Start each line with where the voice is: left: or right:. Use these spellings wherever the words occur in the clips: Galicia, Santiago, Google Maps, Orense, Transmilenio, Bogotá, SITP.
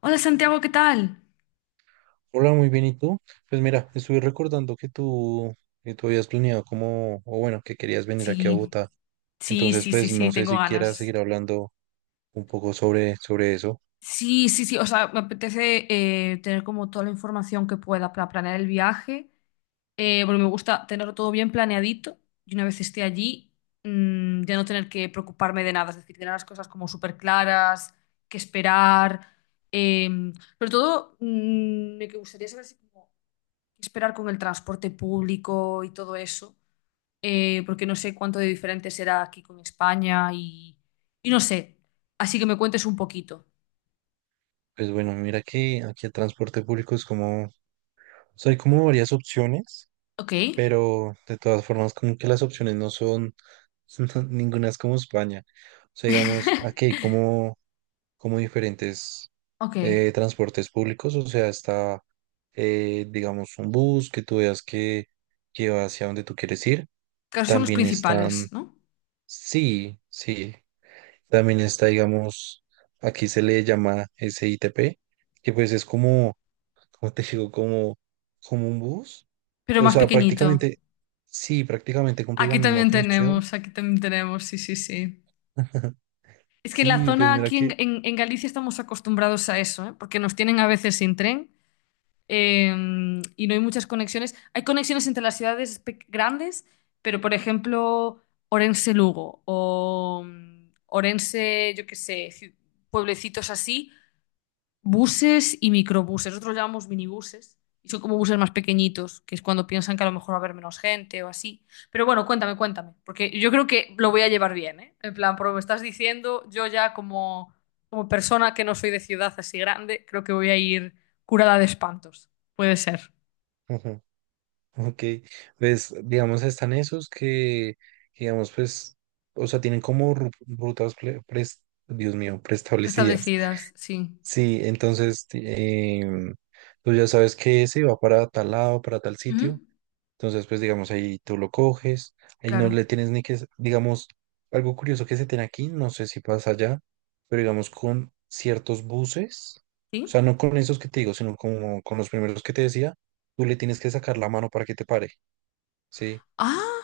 left: Hola Santiago, ¿qué tal?
right: Hola, muy bien, ¿y tú? Pues mira, estuve recordando que tú habías planeado como, o bueno, que querías venir aquí a
left: Sí,
right: Bogotá.
left: sí,
right: Entonces,
left: sí, sí,
right: pues
left: sí,
right: no sé
left: tengo
right: si quieras
left: ganas.
right: seguir hablando un poco sobre eso.
left: Sí, sí, sí, o sea, me apetece tener como toda la información que pueda para planear el viaje, porque me gusta tenerlo todo bien planeadito y una vez esté allí, ya no tener que preocuparme de nada, es decir, tener las cosas como súper claras, qué esperar, eh, sobre todo me gustaría saber si como, qué esperar con el transporte público y todo eso, porque no sé cuánto de diferente será aquí con España y no sé. Así que me cuentes un poquito.
right: Pues bueno, mira que aquí el transporte público es como, o sea, hay como varias opciones,
left: Ok,
right: pero de todas formas como que las opciones no son, ninguna es como España. O sea, digamos, aquí hay como diferentes
left: ok.
right: transportes públicos, o sea, está, digamos, un bus que tú veas que, lleva hacia donde tú quieres ir.
left: Claro, son los
right: También están,
left: principales, ¿no?
right: sí, sí, también está, digamos, aquí se le llama SITP, que pues es como, como te digo, como, como un bus.
left: Pero
right: O
left: más
right: sea,
left: pequeñito.
right: prácticamente, sí, prácticamente cumple la misma función.
left: Aquí también tenemos, sí, sí, sí. Es que en la
right: Sí, pues
left: zona
right: mira
left: aquí en,
right: que...
left: en Galicia estamos acostumbrados a eso, ¿eh? Porque nos tienen a veces sin tren. eh, y no hay muchas conexiones. Hay conexiones entre las ciudades grandes, pero por ejemplo, Orense-Lugo o Orense, yo qué sé, pueblecitos así, buses y microbuses. Nosotros los llamamos minibuses. Y son como buses más pequeñitos, que es cuando piensan que a lo mejor va a haber menos gente o así. Pero bueno, cuéntame, cuéntame. Porque yo creo que lo voy a llevar bien, ¿eh? En plan, por lo que me estás diciendo, yo ya como, como persona que no soy de ciudad así grande, creo que voy a ir curada de espantos. Puede ser.
right: Ok, pues digamos están esos digamos pues, o sea, tienen como rutas, Dios mío, preestablecidas.
left: Establecidas, sí.
right: Sí, entonces tú ya sabes que ese va para tal lado, para tal
left: Ujú.
right: sitio. Entonces, pues digamos ahí tú lo coges, ahí no le
left: Claro.
right: tienes ni que, digamos, algo curioso que se tiene aquí, no sé si pasa allá, pero digamos con ciertos buses, o
left: ¿Sí?
right: sea, no con esos que te digo, sino como con los primeros que te decía, tú le tienes que sacar la mano para que te pare. Sí,
left: Ah,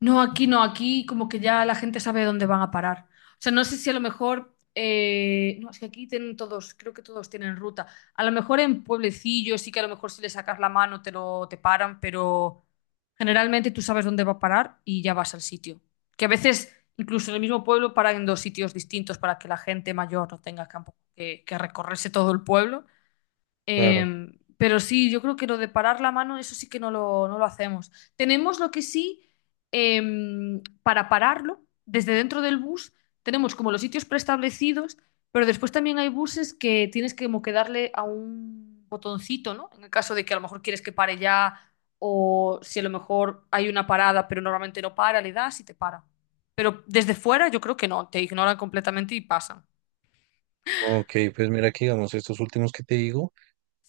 left: no, aquí no, aquí como que ya la gente sabe dónde van a parar. O sea, no sé si a lo mejor, no, es que aquí tienen todos, creo que todos tienen ruta. A lo mejor en pueblecillos sí que a lo mejor si le sacas la mano te lo te paran, pero generalmente tú sabes dónde va a parar y ya vas al sitio. Que a veces incluso en el mismo pueblo paran en dos sitios distintos para que la gente mayor no tenga campo que recorrerse todo el pueblo.
right: claro.
left: Pero sí, yo creo que lo de parar la mano, eso sí que no no lo hacemos. Tenemos lo que sí, eh, para pararlo, desde dentro del bus, tenemos como los sitios preestablecidos, pero después también hay buses que tienes que como que darle a un botoncito, ¿no? En el caso de que a lo mejor quieres que pare ya, o si a lo mejor hay una parada, pero normalmente no para, le das y te para. Pero desde fuera yo creo que no, te ignoran completamente y pasan.
right: Ok, pues mira que digamos, estos últimos que te digo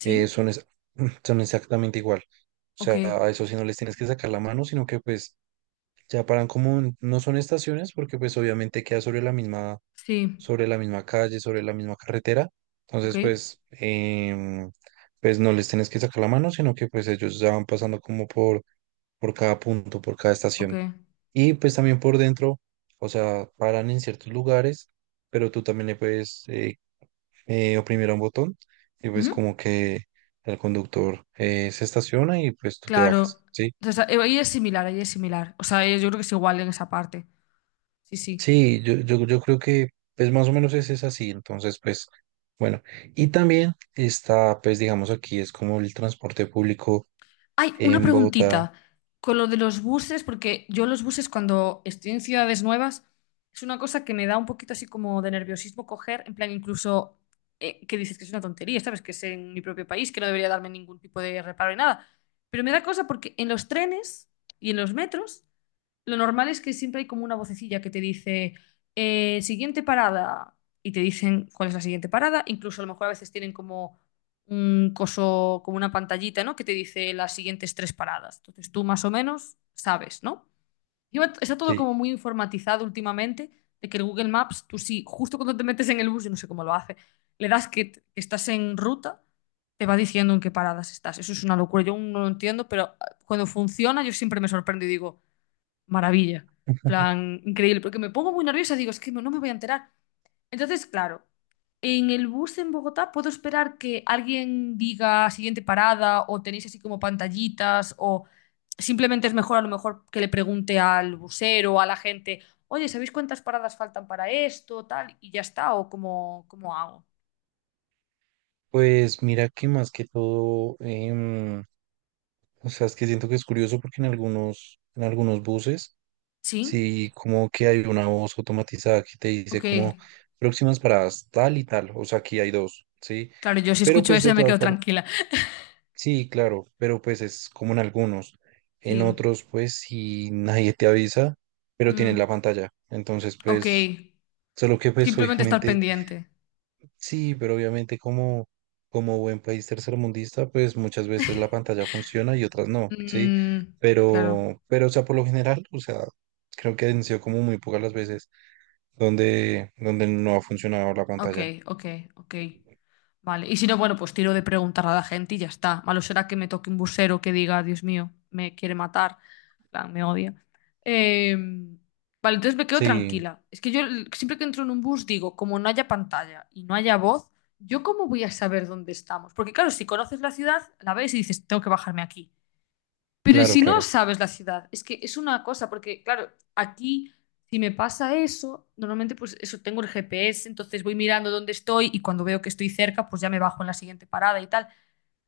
right: eh, son, es- son exactamente igual. O
left: Ok,
right: sea, a eso sí no les tienes que sacar la mano, sino que pues ya paran como, no son estaciones, porque pues obviamente queda
left: sí,
right: sobre la misma calle, sobre la misma carretera.
left: ok,
right: Entonces, pues, pues no les tienes que sacar la mano, sino que pues ellos ya van pasando como por cada punto, por cada
left: ok.
right: estación. Y pues también por dentro, o sea, paran en ciertos lugares, pero tú también le puedes... oprimiera un botón y pues
left: Ujú.
right: como que el conductor se estaciona y pues tú te
left: Claro.
right: bajas, ¿sí?
left: Entonces, ahí es similar, ahí es similar. O sea, yo creo que es igual en esa parte. Sí, sí.
right: Sí, yo creo que pues más o menos es así, entonces pues bueno, y también está pues digamos aquí es como el transporte público
left: Hay una
right: en Bogotá,
left: preguntita con lo de los buses, porque yo los buses cuando estoy en ciudades nuevas es una cosa que me da un poquito así como de nerviosismo coger, en plan incluso que dices que es una tontería, ¿sabes? Que es en mi propio país, que no debería darme ningún tipo de reparo ni nada. Pero me da cosa porque en los trenes y en los metros lo normal es que siempre hay como una vocecilla que te dice, siguiente parada, y te dicen cuál es la siguiente parada. Incluso a lo mejor a veces tienen como un coso, como una pantallita, ¿no? Que te dice las siguientes tres paradas. Entonces tú más o menos sabes, ¿no? Y está todo
right: sí,
left: como muy informatizado últimamente, de que el Google Maps, tú sí, justo cuando te metes en el bus, yo no sé cómo lo hace, le das que estás en ruta, te va diciendo en qué paradas estás. Eso es una locura, yo aún no lo entiendo, pero ah, cuando funciona yo siempre me sorprendo y digo maravilla. Plan, increíble, porque me pongo muy nerviosa, digo, es que no me voy a enterar. Entonces, claro, en el bus en Bogotá puedo esperar que alguien diga siguiente parada o tenéis así como pantallitas o simplemente es mejor a lo mejor que le pregunte al busero o a la gente, oye, ¿sabéis cuántas paradas faltan para esto, tal? Y ya está, o cómo, cómo hago.
right: pues mira que más que todo, o sea, es que siento que es curioso porque en algunos buses.
left: ¿Sí?
right: Sí, como que hay una voz automatizada que te dice
left: Ok.
right: como próximas paradas tal y tal, o sea, aquí hay dos, ¿sí?
left: Claro, yo si
right: Pero
left: escucho
right: pues
left: eso
right: de
left: ya me
right: todas
left: quedo
right: formas,
left: tranquila.
right: sí, claro, pero pues es como en algunos, en
left: Sí.
right: otros pues si nadie te avisa, pero tienes
left: Mm,
right: la pantalla, entonces
left: ok.
right: pues, solo que pues
left: Simplemente estar
right: obviamente,
left: pendiente.
right: sí, pero obviamente como, como buen país tercermundista, pues muchas veces la pantalla funciona y otras no, ¿sí?
left: Mm, claro.
right: Pero o sea, por lo general, o sea, creo que han sido como muy pocas las veces donde no ha funcionado la
left: Ok,
right: pantalla.
left: ok, ok. Vale. Y si no, bueno, pues tiro de preguntar a la gente y ya está. Malo será que me toque un busero que diga, Dios mío, me quiere matar. En plan, me odia. Eh, vale, entonces me quedo
right: Sí,
left: tranquila. Es que yo siempre que entro en un bus digo, como no haya pantalla y no haya voz, ¿yo cómo voy a saber dónde estamos? Porque claro, si conoces la ciudad, la ves y dices, tengo que bajarme aquí. Pero
right: claro,
left: si no
right: claro.
left: sabes la ciudad, es que es una cosa, porque claro, aquí si me pasa eso, normalmente pues eso tengo el GPS, entonces voy mirando dónde estoy y cuando veo que estoy cerca, pues ya me bajo en la siguiente parada y tal.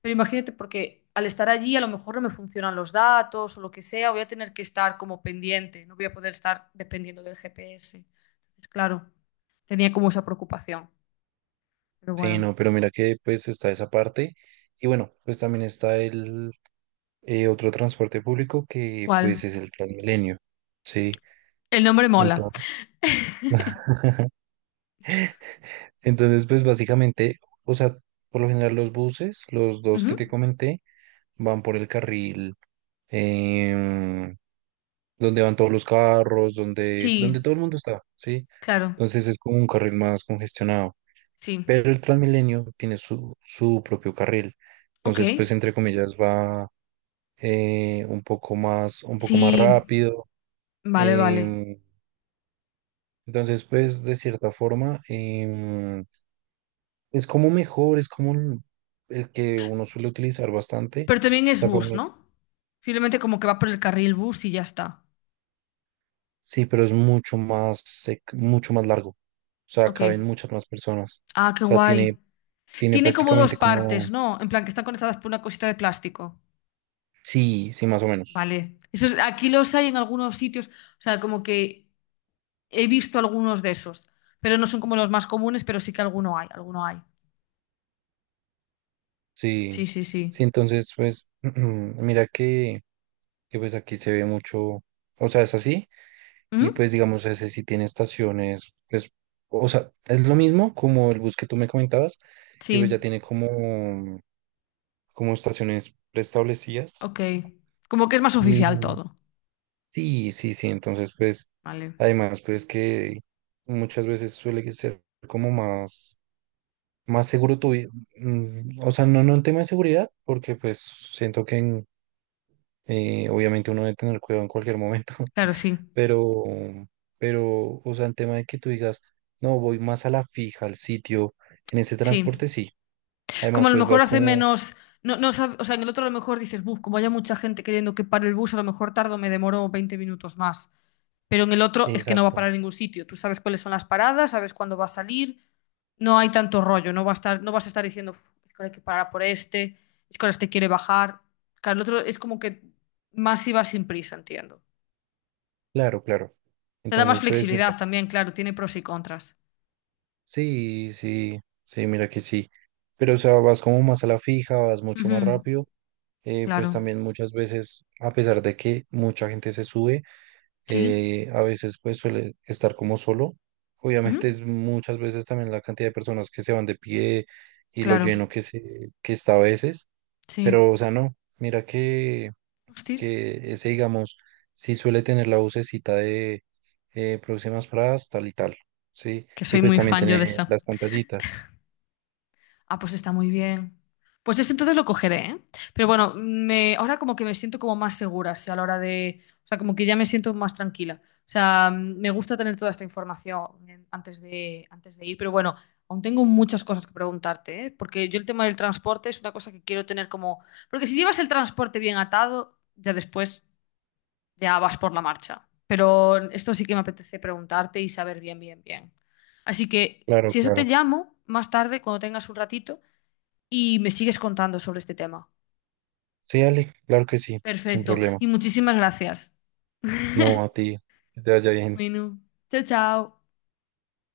left: Pero imagínate, porque al estar allí a lo mejor no me funcionan los datos o lo que sea, voy a tener que estar como pendiente, no voy a poder estar dependiendo del GPS. Entonces, claro, tenía como esa preocupación. Pero
right: Sí,
left: bueno,
right: no, pero mira que pues está esa parte y bueno, pues también está el otro transporte público que
left: ¿cuál?
right: pues es el Transmilenio. Sí,
left: El nombre mola.
right: entonces, entonces pues básicamente, o sea, por lo general los buses, los dos que te
left: Ujú.
right: comenté, van por el carril em, donde van todos los carros, donde
left: Sí,
right: todo el mundo está, ¿sí?
left: claro,
right: Entonces es como un carril más congestionado.
left: sí.
right: Pero el Transmilenio tiene su propio carril.
left: Ok.
right: Entonces, pues, entre comillas, va un poco más
left: Sí,
right: rápido.
left: vale, vale.
right: em, entonces, pues, de cierta forma, es como mejor, es como el que uno suele utilizar bastante.
left: Pero también
right: O
left: es
right: sea, por
left: bus,
right: mí,
left: ¿no? Simplemente como que va por el carril bus y ya está.
right: sí, pero es mucho más, mucho más largo. O sea,
left: Ok.
right: caben muchas más personas.
left: Ah, qué
right: O sea,
left: guay.
right: tiene, tiene
left: Tiene como dos
right: prácticamente como,
left: partes, ¿no? En plan, que están conectadas por una cosita de plástico.
right: sí, sí, más o menos.
left: Vale. Aquí los hay en algunos sitios. O sea, como que he visto algunos de esos. Pero no son como los más comunes, pero sí que alguno hay, alguno hay.
right: Sí,
left: Sí, sí, sí.
right: sí, entonces pues mira pues aquí se ve mucho, o sea, es así, y
left: ¿Mm?
right: pues digamos ese sí tiene estaciones, pues, o sea, es lo mismo como el bus que tú me comentabas, que
left: Sí,
right: pues ya tiene como, como estaciones preestablecidas,
left: ok. Como que es más oficial
right: y
left: todo.
right: sí, sí, sí, entonces pues,
left: Vale.
right: además pues que muchas veces suele ser como más, más seguro o sea, no en tema de seguridad, porque pues siento que en... obviamente uno debe tener cuidado en cualquier momento,
left: Claro, sí.
right: pero, pero, o sea, en tema de que tú digas, no, voy más a la fija, al sitio, en ese
left: Sí.
right: transporte sí.
left: Como
right: Además,
left: a lo
right: pues
left: mejor
right: vas
left: hace
right: como,
left: menos. No, no, o sea, en el otro a lo mejor dices, "Buf, como haya mucha gente queriendo que pare el bus, a lo mejor tardo, me demoro 20 minutos más. Pero en el otro es que no va a
right: exacto,
left: parar en ningún sitio. Tú sabes cuáles son las paradas, sabes cuándo va a salir, no hay tanto rollo, no va a estar, no vas a estar diciendo, "Uf, es que ahora hay que parar por este, es que ahora este quiere bajar. Claro, el otro es como que más iba sin prisa, entiendo.
right: claro, claro.
left: Te da más
right: Entonces, pues mira,
left: flexibilidad también, claro, tiene pros y contras.
right: sí, sí, sí, mira que sí. Pero, o sea, vas como más a la fija, vas mucho más
left: Ujú.
right: rápido.
left: Claro.
right: Pues también muchas veces, a pesar de que mucha gente se sube,
left: Sí.
right: a veces pues suele estar como solo. Obviamente
left: Ujú.
right: es muchas veces también la cantidad de personas que se van de pie y lo
left: Claro.
right: lleno que se, que está a veces,
left: Sí.
right: pero o sea, no, mira
left: Hostis.
right: que ese digamos sí suele tener la vocecita de próximas paradas tal y tal, ¿sí?
left: Que
right: Y
left: soy
right: pues
left: muy
right: también
left: fan yo
right: tener
left: de esa.
right: las pantallitas.
left: Ah, pues está muy bien. Pues ese entonces lo cogeré, ¿eh? Pero bueno, me, ahora como que me siento como más segura, sí, a la hora de... O sea, como que ya me siento más tranquila. O sea, me gusta tener toda esta información antes de ir, pero bueno, aún tengo muchas cosas que preguntarte, ¿eh? Porque yo el tema del transporte es una cosa que quiero tener como... Porque si llevas el transporte bien atado, ya después ya vas por la marcha. Pero esto sí que me apetece preguntarte y saber bien, bien, bien. Así que,
right: Claro,
left: si eso te
right: claro.
left: llamo más tarde, cuando tengas un ratito, y me sigues contando sobre este tema.
right: Sí, Ale, claro que sí, sin
left: Perfecto.
right: problema.
left: Y muchísimas gracias.
right: No, a ti, que te vaya bien.
left: Bueno, chao, chao.